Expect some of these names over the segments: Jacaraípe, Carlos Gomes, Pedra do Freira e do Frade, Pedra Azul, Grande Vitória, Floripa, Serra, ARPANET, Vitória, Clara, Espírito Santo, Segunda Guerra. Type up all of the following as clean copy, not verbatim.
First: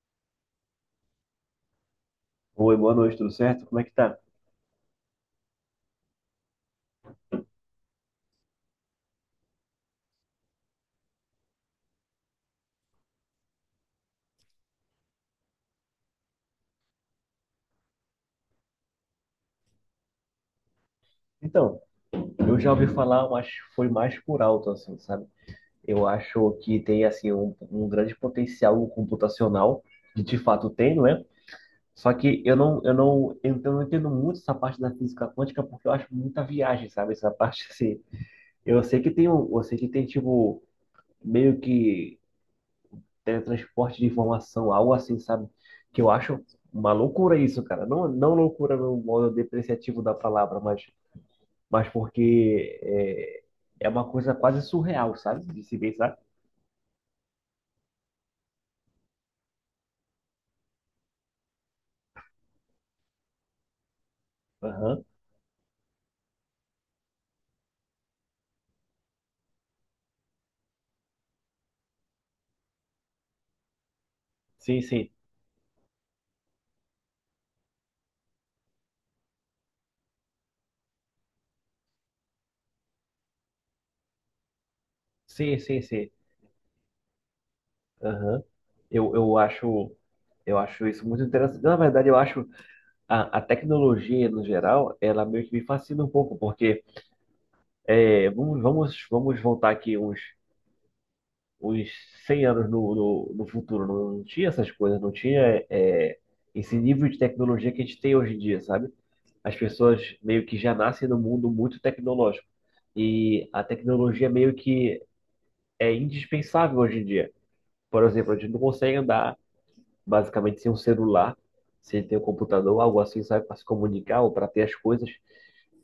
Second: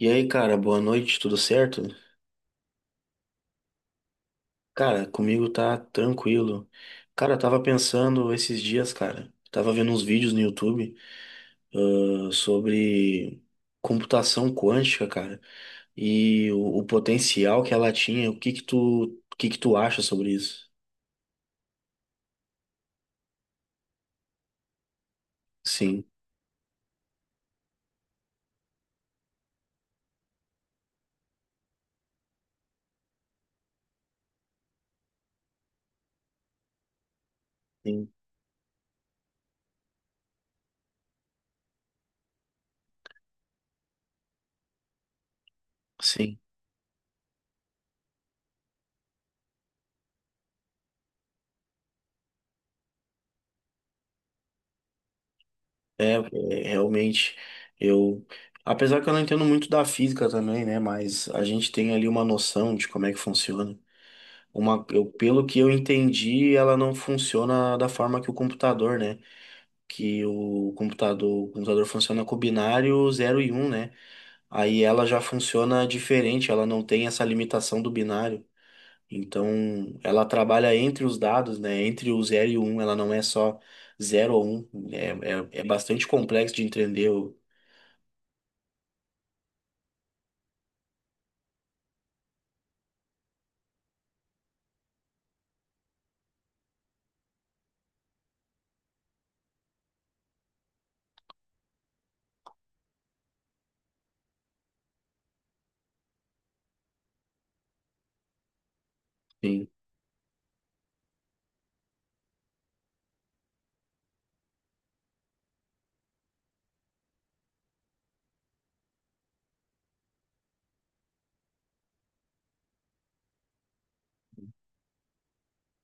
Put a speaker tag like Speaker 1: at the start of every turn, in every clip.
Speaker 1: E aí, cara, boa noite, tudo certo?
Speaker 2: Oi, boa noite, tudo certo? Como é que tá?
Speaker 1: Cara, comigo tá tranquilo. Cara, eu tava pensando esses dias, cara, tava vendo uns vídeos no YouTube, sobre computação quântica, cara, e o potencial que ela tinha. O que que tu, o que que tu acha sobre isso?
Speaker 2: Então, eu já ouvi falar, mas foi mais por alto, assim, sabe?
Speaker 1: Sim,
Speaker 2: Eu acho que tem, assim, um grande potencial computacional, que de fato tem, não é? Só que eu não entendo muito essa parte da física quântica, porque eu acho muita viagem, sabe? Essa parte, assim,
Speaker 1: sim,
Speaker 2: eu sei que tem, tipo, meio que teletransporte de informação, algo assim, sabe? Que eu
Speaker 1: sim.
Speaker 2: acho uma loucura isso, cara. Não, não loucura no modo depreciativo da palavra, mas porque é uma coisa quase surreal, sabe? De se ver,
Speaker 1: É,
Speaker 2: sabe?
Speaker 1: é, realmente, eu, apesar que eu não entendo muito da física também, né, mas a gente tem ali uma noção de como é que funciona.
Speaker 2: Aham.
Speaker 1: Pelo que eu entendi, ela não funciona da forma que o computador, né? Que o computador funciona com binário 0 e 1, né?
Speaker 2: Sim,
Speaker 1: Aí ela
Speaker 2: sim.
Speaker 1: já funciona diferente, ela não tem essa limitação do binário. Então, ela trabalha entre os dados, né? Entre o zero e o 1, ela não é só 0 ou 1. É,
Speaker 2: Sim,
Speaker 1: é, é
Speaker 2: sim,
Speaker 1: bastante
Speaker 2: sim.
Speaker 1: complexo de entender.
Speaker 2: Aham. Eu, eu acho, eu acho isso muito interessante. Na verdade, eu acho a tecnologia, no geral, ela meio que me fascina um pouco, porque vamos voltar aqui uns 100 anos no futuro. Não, tinha essas coisas, não tinha esse nível de tecnologia que a gente tem hoje em dia, sabe? As
Speaker 1: Sim.
Speaker 2: pessoas meio que já nascem num mundo muito tecnológico. E a tecnologia meio que é indispensável hoje em dia. Por exemplo, a gente não consegue andar basicamente sem um celular, sem ter um computador, algo assim, sabe, para se comunicar ou para ter as coisas.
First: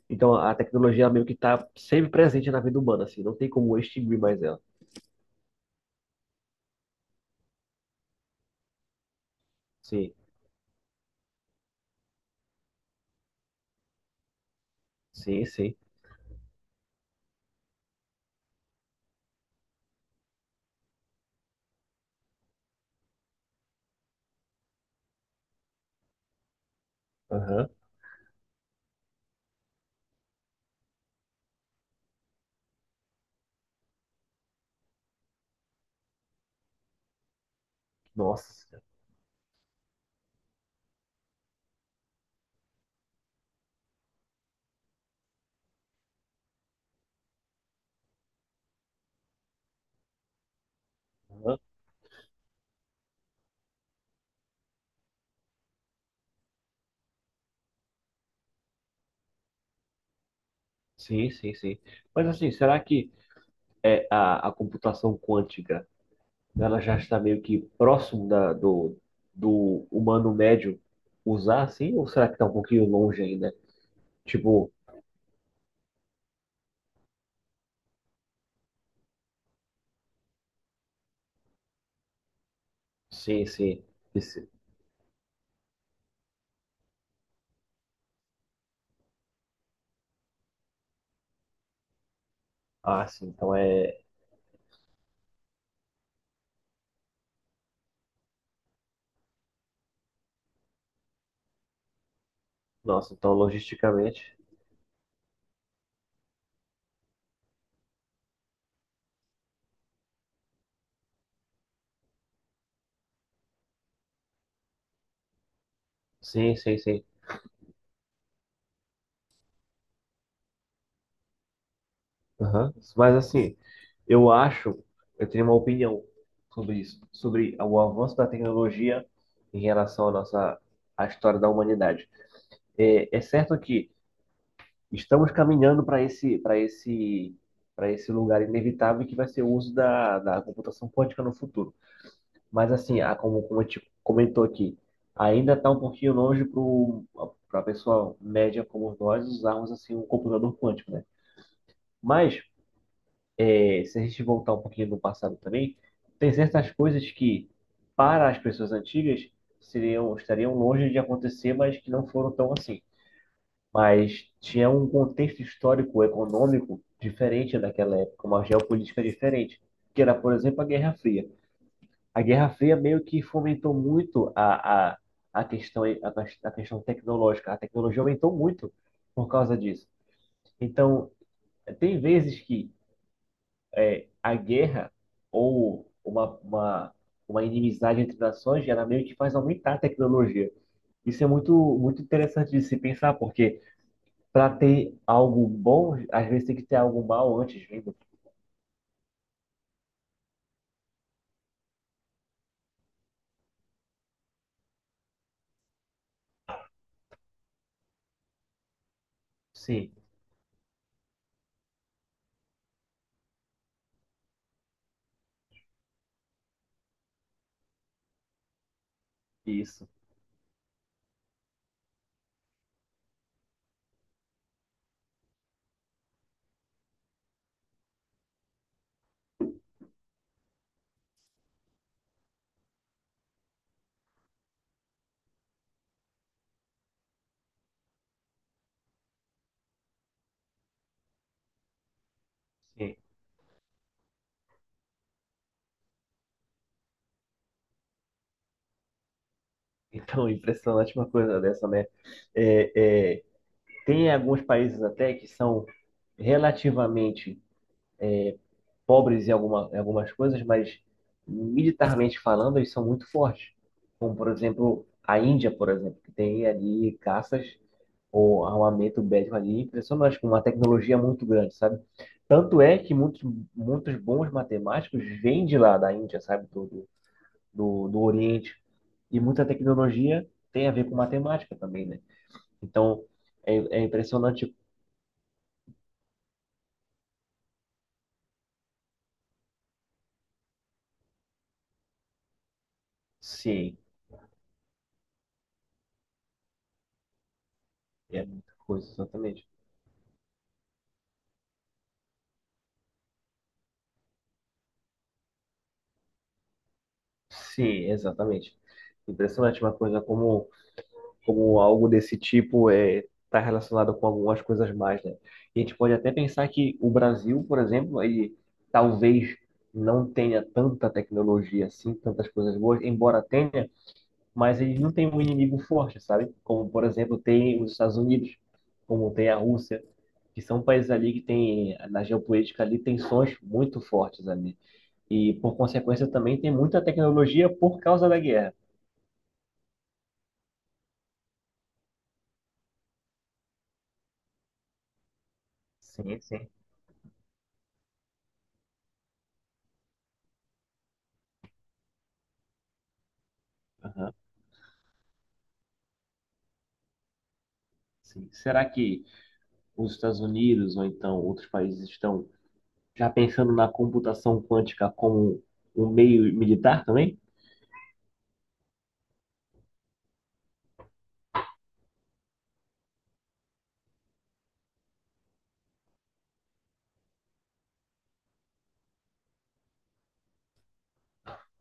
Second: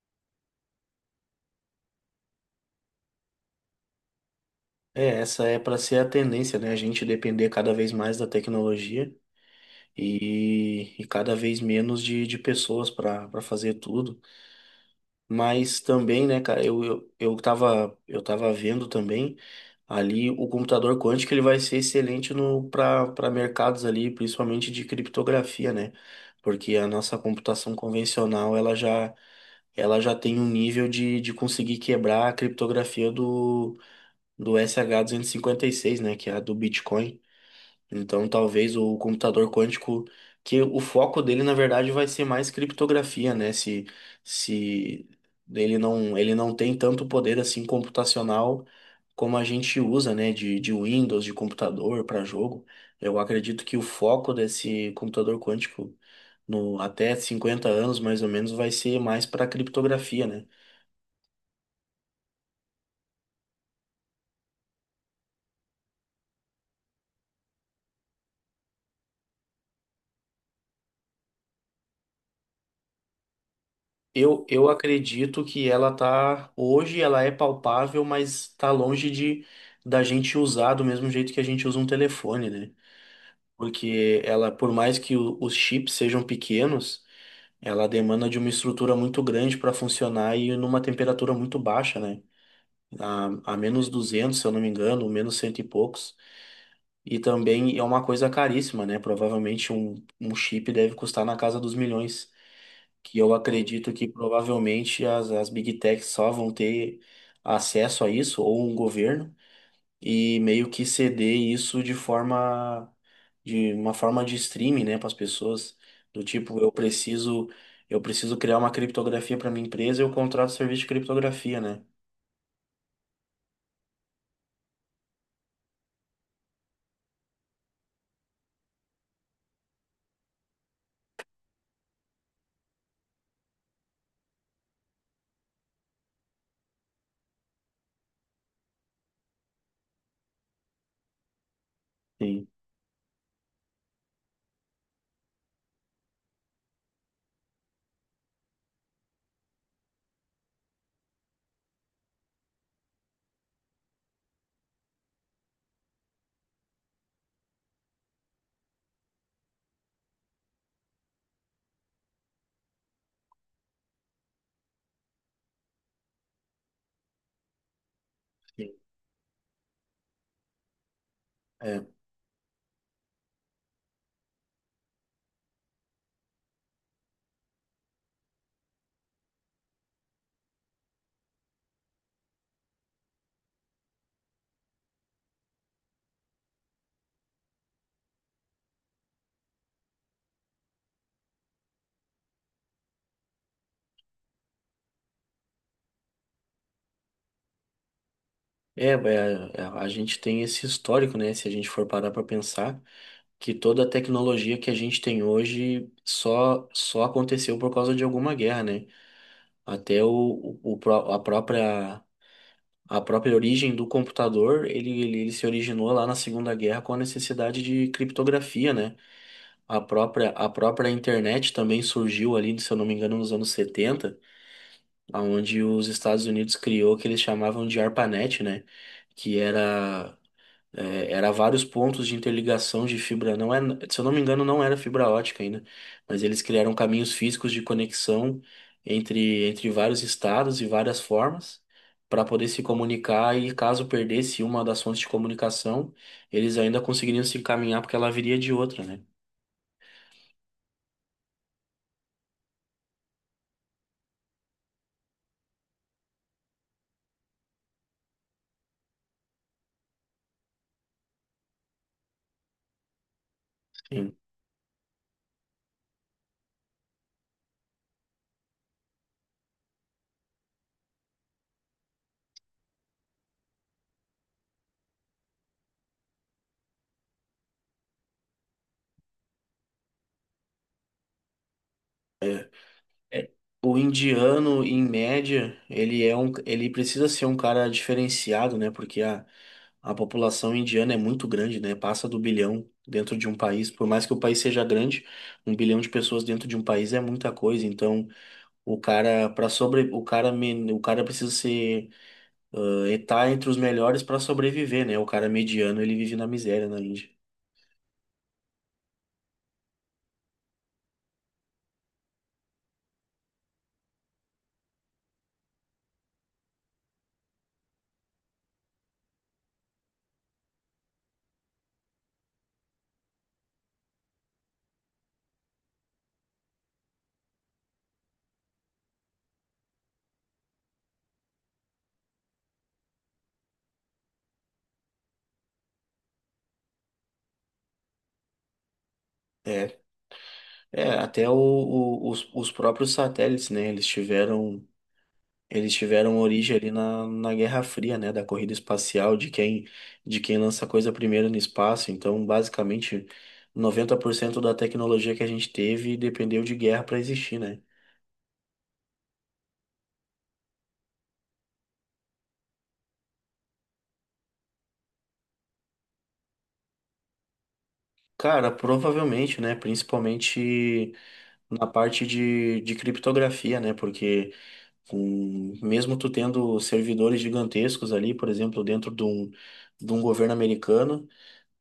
Speaker 2: Então a tecnologia ela meio que está sempre presente na vida humana, assim, não tem como extinguir mais ela.
Speaker 1: É, essa é para ser a tendência, né? A gente depender cada vez mais da tecnologia.
Speaker 2: Sim.
Speaker 1: E, e cada vez menos de pessoas para para fazer tudo.
Speaker 2: Sim, sim.
Speaker 1: Mas também, né, cara, eu tava, eu tava vendo também ali o computador quântico, ele vai ser excelente no para para mercados ali, principalmente de criptografia, né? Porque a nossa
Speaker 2: Aham.
Speaker 1: computação convencional ela já tem um nível de conseguir quebrar a criptografia do, do sh seis, né? Que é a do Bitcoin. Então, talvez
Speaker 2: Nossa.
Speaker 1: o computador quântico, que o foco dele, na verdade, vai ser mais criptografia, né? Se ele não, ele não tem tanto poder assim computacional como a gente usa, né? De Windows, de
Speaker 2: Aham.
Speaker 1: computador para jogo. Eu acredito que o foco desse computador quântico, no, até 50 anos mais ou menos, vai ser mais para criptografia, né?
Speaker 2: Sim, sim, sim. Mas assim, será que a computação quântica, ela já está meio que próximo do humano médio usar, assim? Ou será que está um pouquinho longe ainda?
Speaker 1: Eu
Speaker 2: Tipo,
Speaker 1: acredito que ela tá hoje, ela é palpável, mas tá longe de da gente usar do mesmo jeito que a gente usa um telefone, né?
Speaker 2: sim, sim.
Speaker 1: Porque ela,
Speaker 2: Esse-
Speaker 1: por mais que os chips sejam pequenos, ela demanda de uma estrutura muito grande para funcionar e numa temperatura muito baixa, né?
Speaker 2: ah, sim.
Speaker 1: A,
Speaker 2: Então
Speaker 1: a menos 200 se eu não me engano, menos cento e poucos. E também é uma coisa caríssima, né? Provavelmente um chip deve custar na casa dos milhões,
Speaker 2: Nossa,
Speaker 1: que eu
Speaker 2: então
Speaker 1: acredito que
Speaker 2: logisticamente.
Speaker 1: provavelmente as, as Big Techs só vão ter acesso a isso, ou um governo, e meio que ceder isso de forma de uma forma de streaming, né, para as pessoas, do
Speaker 2: Sim,
Speaker 1: tipo,
Speaker 2: sim, sim.
Speaker 1: eu preciso criar uma criptografia para minha empresa, eu contrato serviço de criptografia, né?
Speaker 2: Aham. Mas assim, eu acho, eu tenho uma opinião sobre isso, sobre o avanço da tecnologia em relação à história da humanidade. É certo que estamos caminhando para esse lugar inevitável que vai ser o uso da computação quântica no futuro.
Speaker 1: Sim,
Speaker 2: Mas assim, como a gente comentou aqui, ainda está um pouquinho longe para a pessoa média como nós usarmos assim um computador quântico, né? Mas, se a gente voltar um pouquinho no passado também, tem certas coisas que, para as pessoas antigas, estariam longe de acontecer, mas que não foram tão assim. Mas tinha um contexto histórico, econômico diferente daquela época, uma
Speaker 1: sim.
Speaker 2: geopolítica diferente, que era, por exemplo, a Guerra Fria.
Speaker 1: É,
Speaker 2: A Guerra Fria meio que fomentou muito a questão tecnológica. A tecnologia aumentou muito por causa disso. Então, tem vezes que a guerra ou uma inimizade entre nações, ela meio que faz aumentar a tecnologia. Isso é muito, muito interessante de se pensar, porque para ter algo bom, às vezes tem que ter algo mal antes, lembra?
Speaker 1: é, a gente tem esse histórico, né? Se a gente for parar para pensar, que toda a tecnologia que a gente tem hoje só só aconteceu por causa de alguma guerra, né?
Speaker 2: Sim,
Speaker 1: Até a própria origem do computador, ele se originou lá na Segunda Guerra com a necessidade de criptografia, né?
Speaker 2: isso.
Speaker 1: A própria internet também surgiu ali, se eu não me engano, nos anos 70, onde os Estados Unidos criou o que eles chamavam de ARPANET, né? Que era era vários pontos de interligação de fibra. Não é, se eu não me engano, não era fibra ótica ainda, mas eles criaram caminhos físicos de conexão entre, entre vários estados e várias formas para poder se
Speaker 2: Sim.
Speaker 1: comunicar e caso perdesse uma das fontes de comunicação, eles ainda conseguiriam se encaminhar porque ela viria de outra, né?
Speaker 2: Então, impressionante uma coisa dessa, né? É, tem alguns países até que são relativamente pobres em algumas coisas, mas militarmente falando, eles são muito fortes. Como,
Speaker 1: Sim.
Speaker 2: por exemplo, a Índia, por exemplo, que tem ali caças ou armamento bélico ali impressionante, com uma tecnologia muito grande, sabe? Tanto é que muitos, muitos bons matemáticos vêm de lá, da Índia, sabe? Do Oriente. E muita tecnologia tem a ver com matemática também, né? Então,
Speaker 1: É,
Speaker 2: é,
Speaker 1: o
Speaker 2: é impressionante.
Speaker 1: indiano, em média, ele é um, ele precisa ser um cara diferenciado, né? Porque a população indiana é muito grande, né? Passa do bilhão dentro de um país.
Speaker 2: Sim,
Speaker 1: Por mais que o país seja grande, 1 bilhão de pessoas dentro de um país é muita coisa. Então,
Speaker 2: é muita
Speaker 1: o
Speaker 2: coisa,
Speaker 1: cara
Speaker 2: exatamente.
Speaker 1: para sobre, o cara men- o cara precisa ser tá entre os melhores para sobreviver, né? O cara mediano ele vive na miséria na Índia.
Speaker 2: Sim, exatamente. Impressionante uma coisa como, algo desse tipo está relacionado com algumas coisas mais, né? E a gente pode até pensar que o Brasil, por exemplo, ele talvez não tenha tanta tecnologia assim, tantas coisas boas, embora tenha, mas ele não tem um inimigo forte, sabe? Como, por exemplo, tem os Estados Unidos, como tem a Rússia, que são países ali que tem, na geopolítica ali, tensões muito fortes ali. E, por consequência, também tem muita tecnologia por causa da guerra.
Speaker 1: É, é até os próprios satélites, né? Eles tiveram
Speaker 2: Sim, sim.
Speaker 1: origem ali na, na Guerra Fria, né, da corrida espacial, de quem lança coisa primeiro no espaço. Então, basicamente, noventa
Speaker 2: Aham,
Speaker 1: por cento da tecnologia que a gente teve dependeu de guerra para existir, né?
Speaker 2: sim. Será que os Estados Unidos ou então outros países estão já pensando na computação quântica como um meio militar também?
Speaker 1: Cara, provavelmente, né, principalmente na parte de criptografia, né, porque com, mesmo tu tendo servidores gigantescos ali, por exemplo, dentro de um governo americano,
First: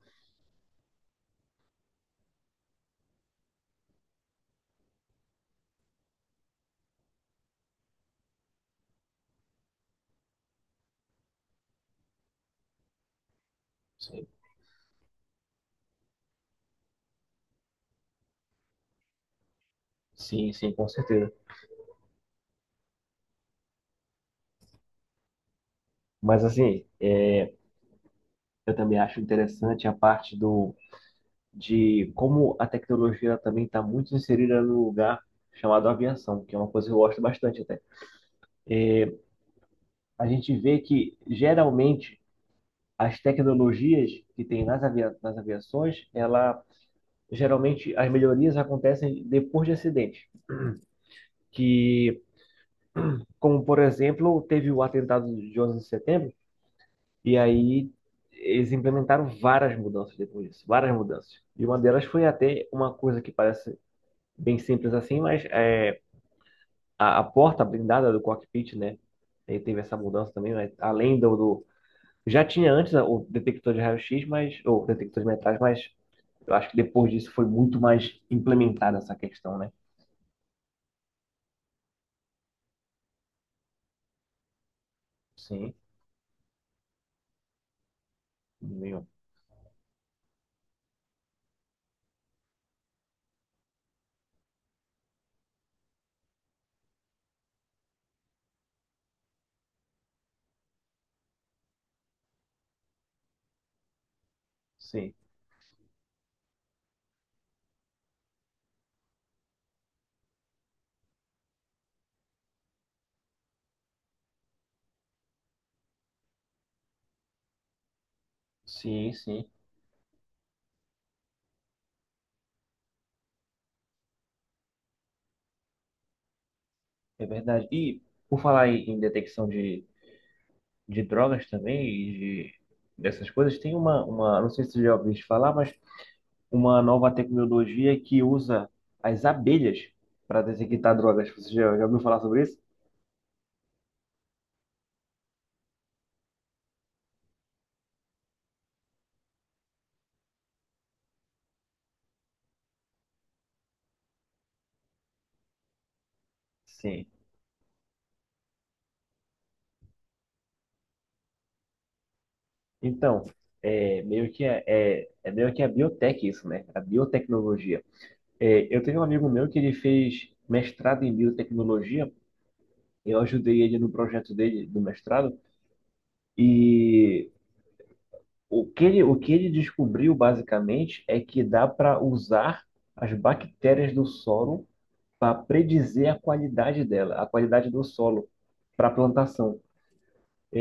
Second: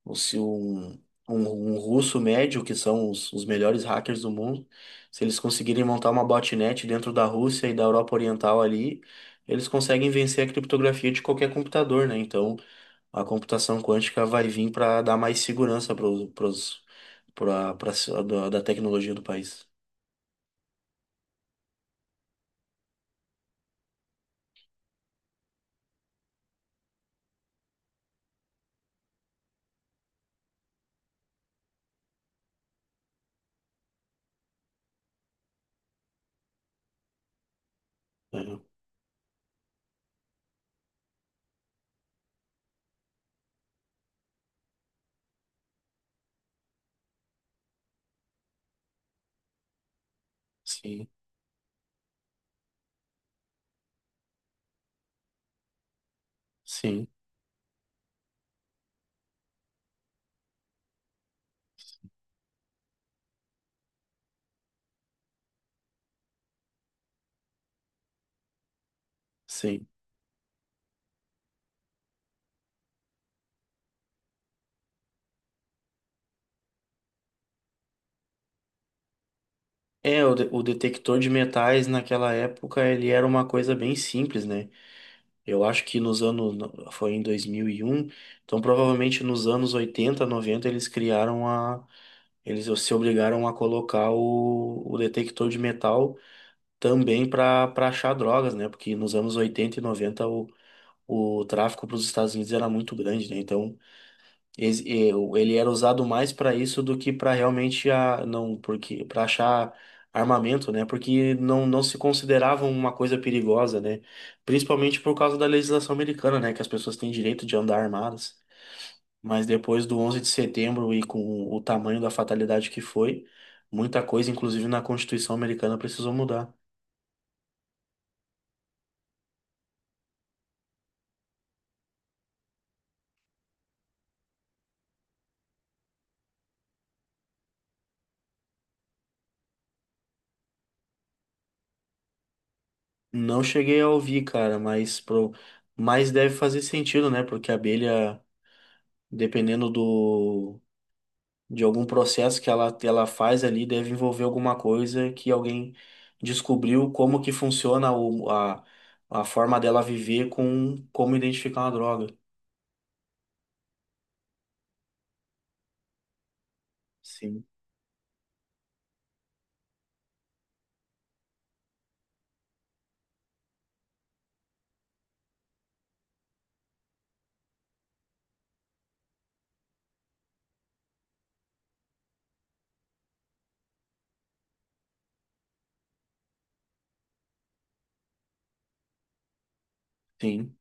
Speaker 1: ou se um, um russo médio, que são os melhores hackers do mundo, se eles conseguirem montar uma botnet dentro da Rússia e da Europa Oriental ali, eles conseguem vencer a criptografia de qualquer computador, né? Então, a computação quântica
Speaker 2: Sim,
Speaker 1: vai vir para dar mais segurança para os para da da tecnologia do país.
Speaker 2: sim, sim, com certeza. Mas assim, eu também acho interessante a parte do de como a tecnologia também está muito inserida no lugar chamado aviação, que é uma coisa que eu gosto bastante até.
Speaker 1: É,
Speaker 2: A gente vê que geralmente as tecnologias que tem nas aviações, ela geralmente as melhorias acontecem depois de acidente,
Speaker 1: sim,
Speaker 2: que, como por exemplo, teve o atentado de 11 de setembro,
Speaker 1: sim,
Speaker 2: e aí eles implementaram várias mudanças depois disso, várias mudanças. E uma delas foi até uma coisa que parece bem simples assim, mas é a porta blindada do cockpit, né? Aí teve
Speaker 1: sim.
Speaker 2: essa mudança também, mas além do, do já tinha antes o detector de raio-x, ou detector de metais, mas eu acho que depois disso foi muito mais implementada essa questão, né?
Speaker 1: É, o, o detector de metais naquela época ele era uma coisa bem simples, né? Eu
Speaker 2: Sim,
Speaker 1: acho que nos anos. Foi em 2001. Então,
Speaker 2: meu,
Speaker 1: provavelmente nos anos 80, 90, eles criaram a. Eles se obrigaram a colocar o detector de metal também para para achar drogas, né? Porque nos anos 80 e 90 o tráfico para os Estados Unidos era muito grande, né? Então,
Speaker 2: sim,
Speaker 1: ele era usado mais para isso do que para realmente a, não, porque para achar armamento, né? Porque não, não se considerava uma coisa perigosa, né? Principalmente por causa da legislação americana, né? Que as pessoas têm direito de andar armadas.
Speaker 2: sim,
Speaker 1: Mas
Speaker 2: sim,
Speaker 1: depois do 11 de setembro e com o tamanho da fatalidade que foi, muita coisa, inclusive na Constituição americana, precisou mudar.
Speaker 2: é verdade. E por falar em detecção de drogas também e de, dessas coisas, tem não sei se você já ouviu falar, mas uma nova tecnologia que usa as abelhas para detectar drogas. Você já ouviu falar sobre isso?
Speaker 1: Não cheguei a ouvir, cara, mas pro, mas deve fazer sentido, né? Porque a abelha, dependendo do de algum processo que ela faz ali deve envolver alguma coisa que alguém descobriu
Speaker 2: Sim.
Speaker 1: como que funciona a forma dela viver com como identificar uma droga.
Speaker 2: Então, é meio que a- é, é meio que a biotech isso, né? A
Speaker 1: Sim,
Speaker 2: biotecnologia. É, eu tenho um amigo meu que ele fez mestrado em biotecnologia. Eu ajudei ele no projeto dele do mestrado, e o que ele descobriu basicamente é que dá para usar as bactérias do solo para predizer a qualidade dela, a qualidade do solo para a plantação.
Speaker 1: sim,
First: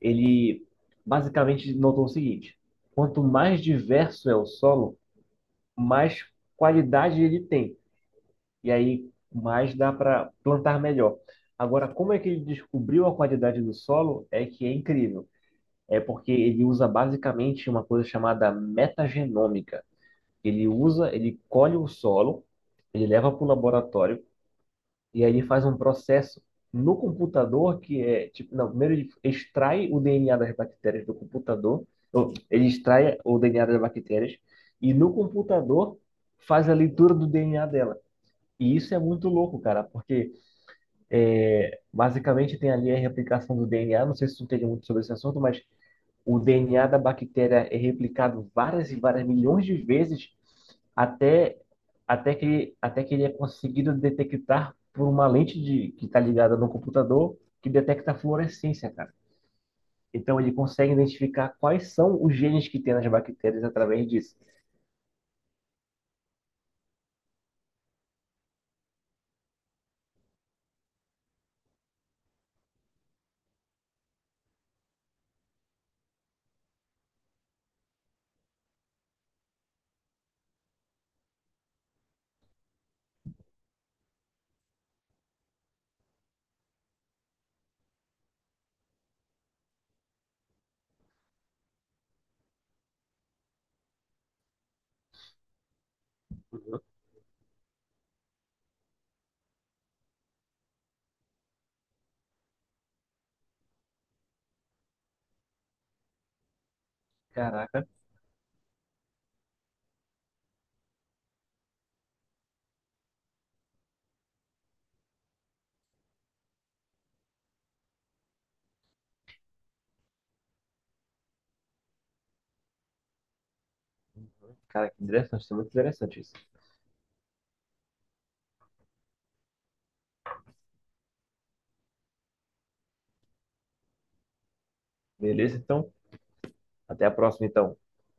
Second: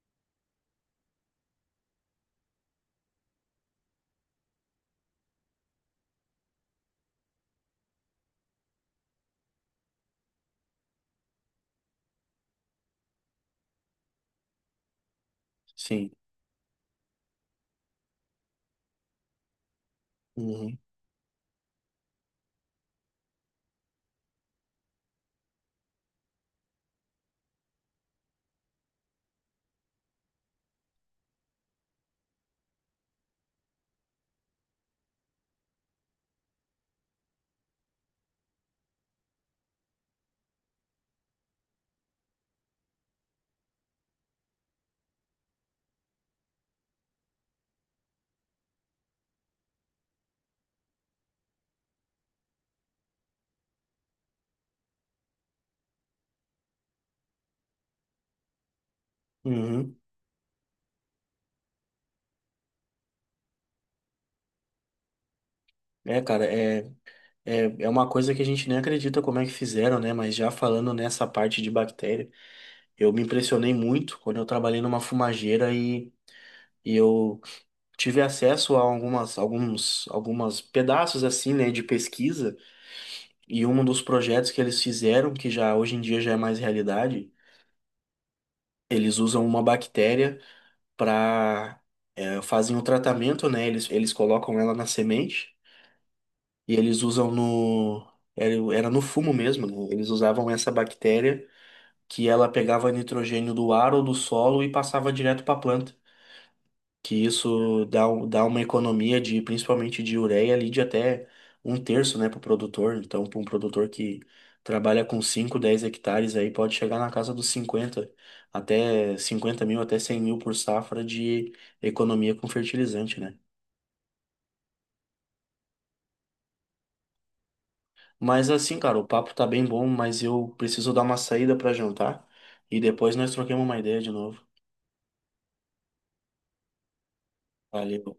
Speaker 2: Ele basicamente notou o seguinte: quanto mais diverso é o solo, mais qualidade ele tem. E aí mais dá para plantar melhor. Agora, como é que ele descobriu a qualidade do solo? É que é incrível. É
Speaker 1: sim.
Speaker 2: porque ele usa basicamente uma coisa chamada metagenômica. Ele
Speaker 1: Uhum,
Speaker 2: usa, ele colhe o solo, ele leva para o laboratório, e aí ele faz um processo no computador que é tipo, não, primeiro ele extrai o DNA das bactérias do computador, ou, ele extrai o DNA das bactérias e no computador faz a leitura do DNA dela. E isso é muito louco, cara, porque basicamente tem ali a replicação do DNA. Não sei se tu entende muito sobre esse assunto, mas o DNA da bactéria é replicado várias e várias milhões de vezes até, até que ele é conseguido detectar por uma lente que está ligada no computador que detecta a fluorescência, cara.
Speaker 1: uhum.
Speaker 2: Então ele consegue identificar quais são os genes que tem nas bactérias através disso.
Speaker 1: É, cara, é uma coisa que a gente nem acredita como é que fizeram, né? Mas já falando nessa parte de bactéria, eu me impressionei muito quando eu trabalhei numa fumageira e eu tive acesso a algumas, alguns, algumas pedaços assim, né, de pesquisa. E um dos projetos que eles fizeram, que já hoje em dia já é mais realidade, eles usam uma bactéria para fazem o tratamento, né? Eles colocam ela na semente e
Speaker 2: Uhum.
Speaker 1: eles usam no era, era no fumo mesmo, né? Eles usavam essa bactéria que ela pegava nitrogênio do ar ou do solo e passava direto para a planta, que isso
Speaker 2: Caraca,
Speaker 1: dá, dá uma economia de principalmente de ureia ali de até um terço, né, para o produtor. Então, para um produtor que trabalha com 5 10 hectares aí pode chegar na casa dos cinquenta, até 50 mil, até 100 mil por safra de economia com fertilizante, né?
Speaker 2: cara, que interessante, isso é muito interessante isso.
Speaker 1: Mas assim, cara, o papo tá bem bom, mas eu preciso dar uma saída para jantar e depois nós troquemos uma ideia de novo.
Speaker 2: Beleza, então, até a próxima, então.
Speaker 1: Valeu.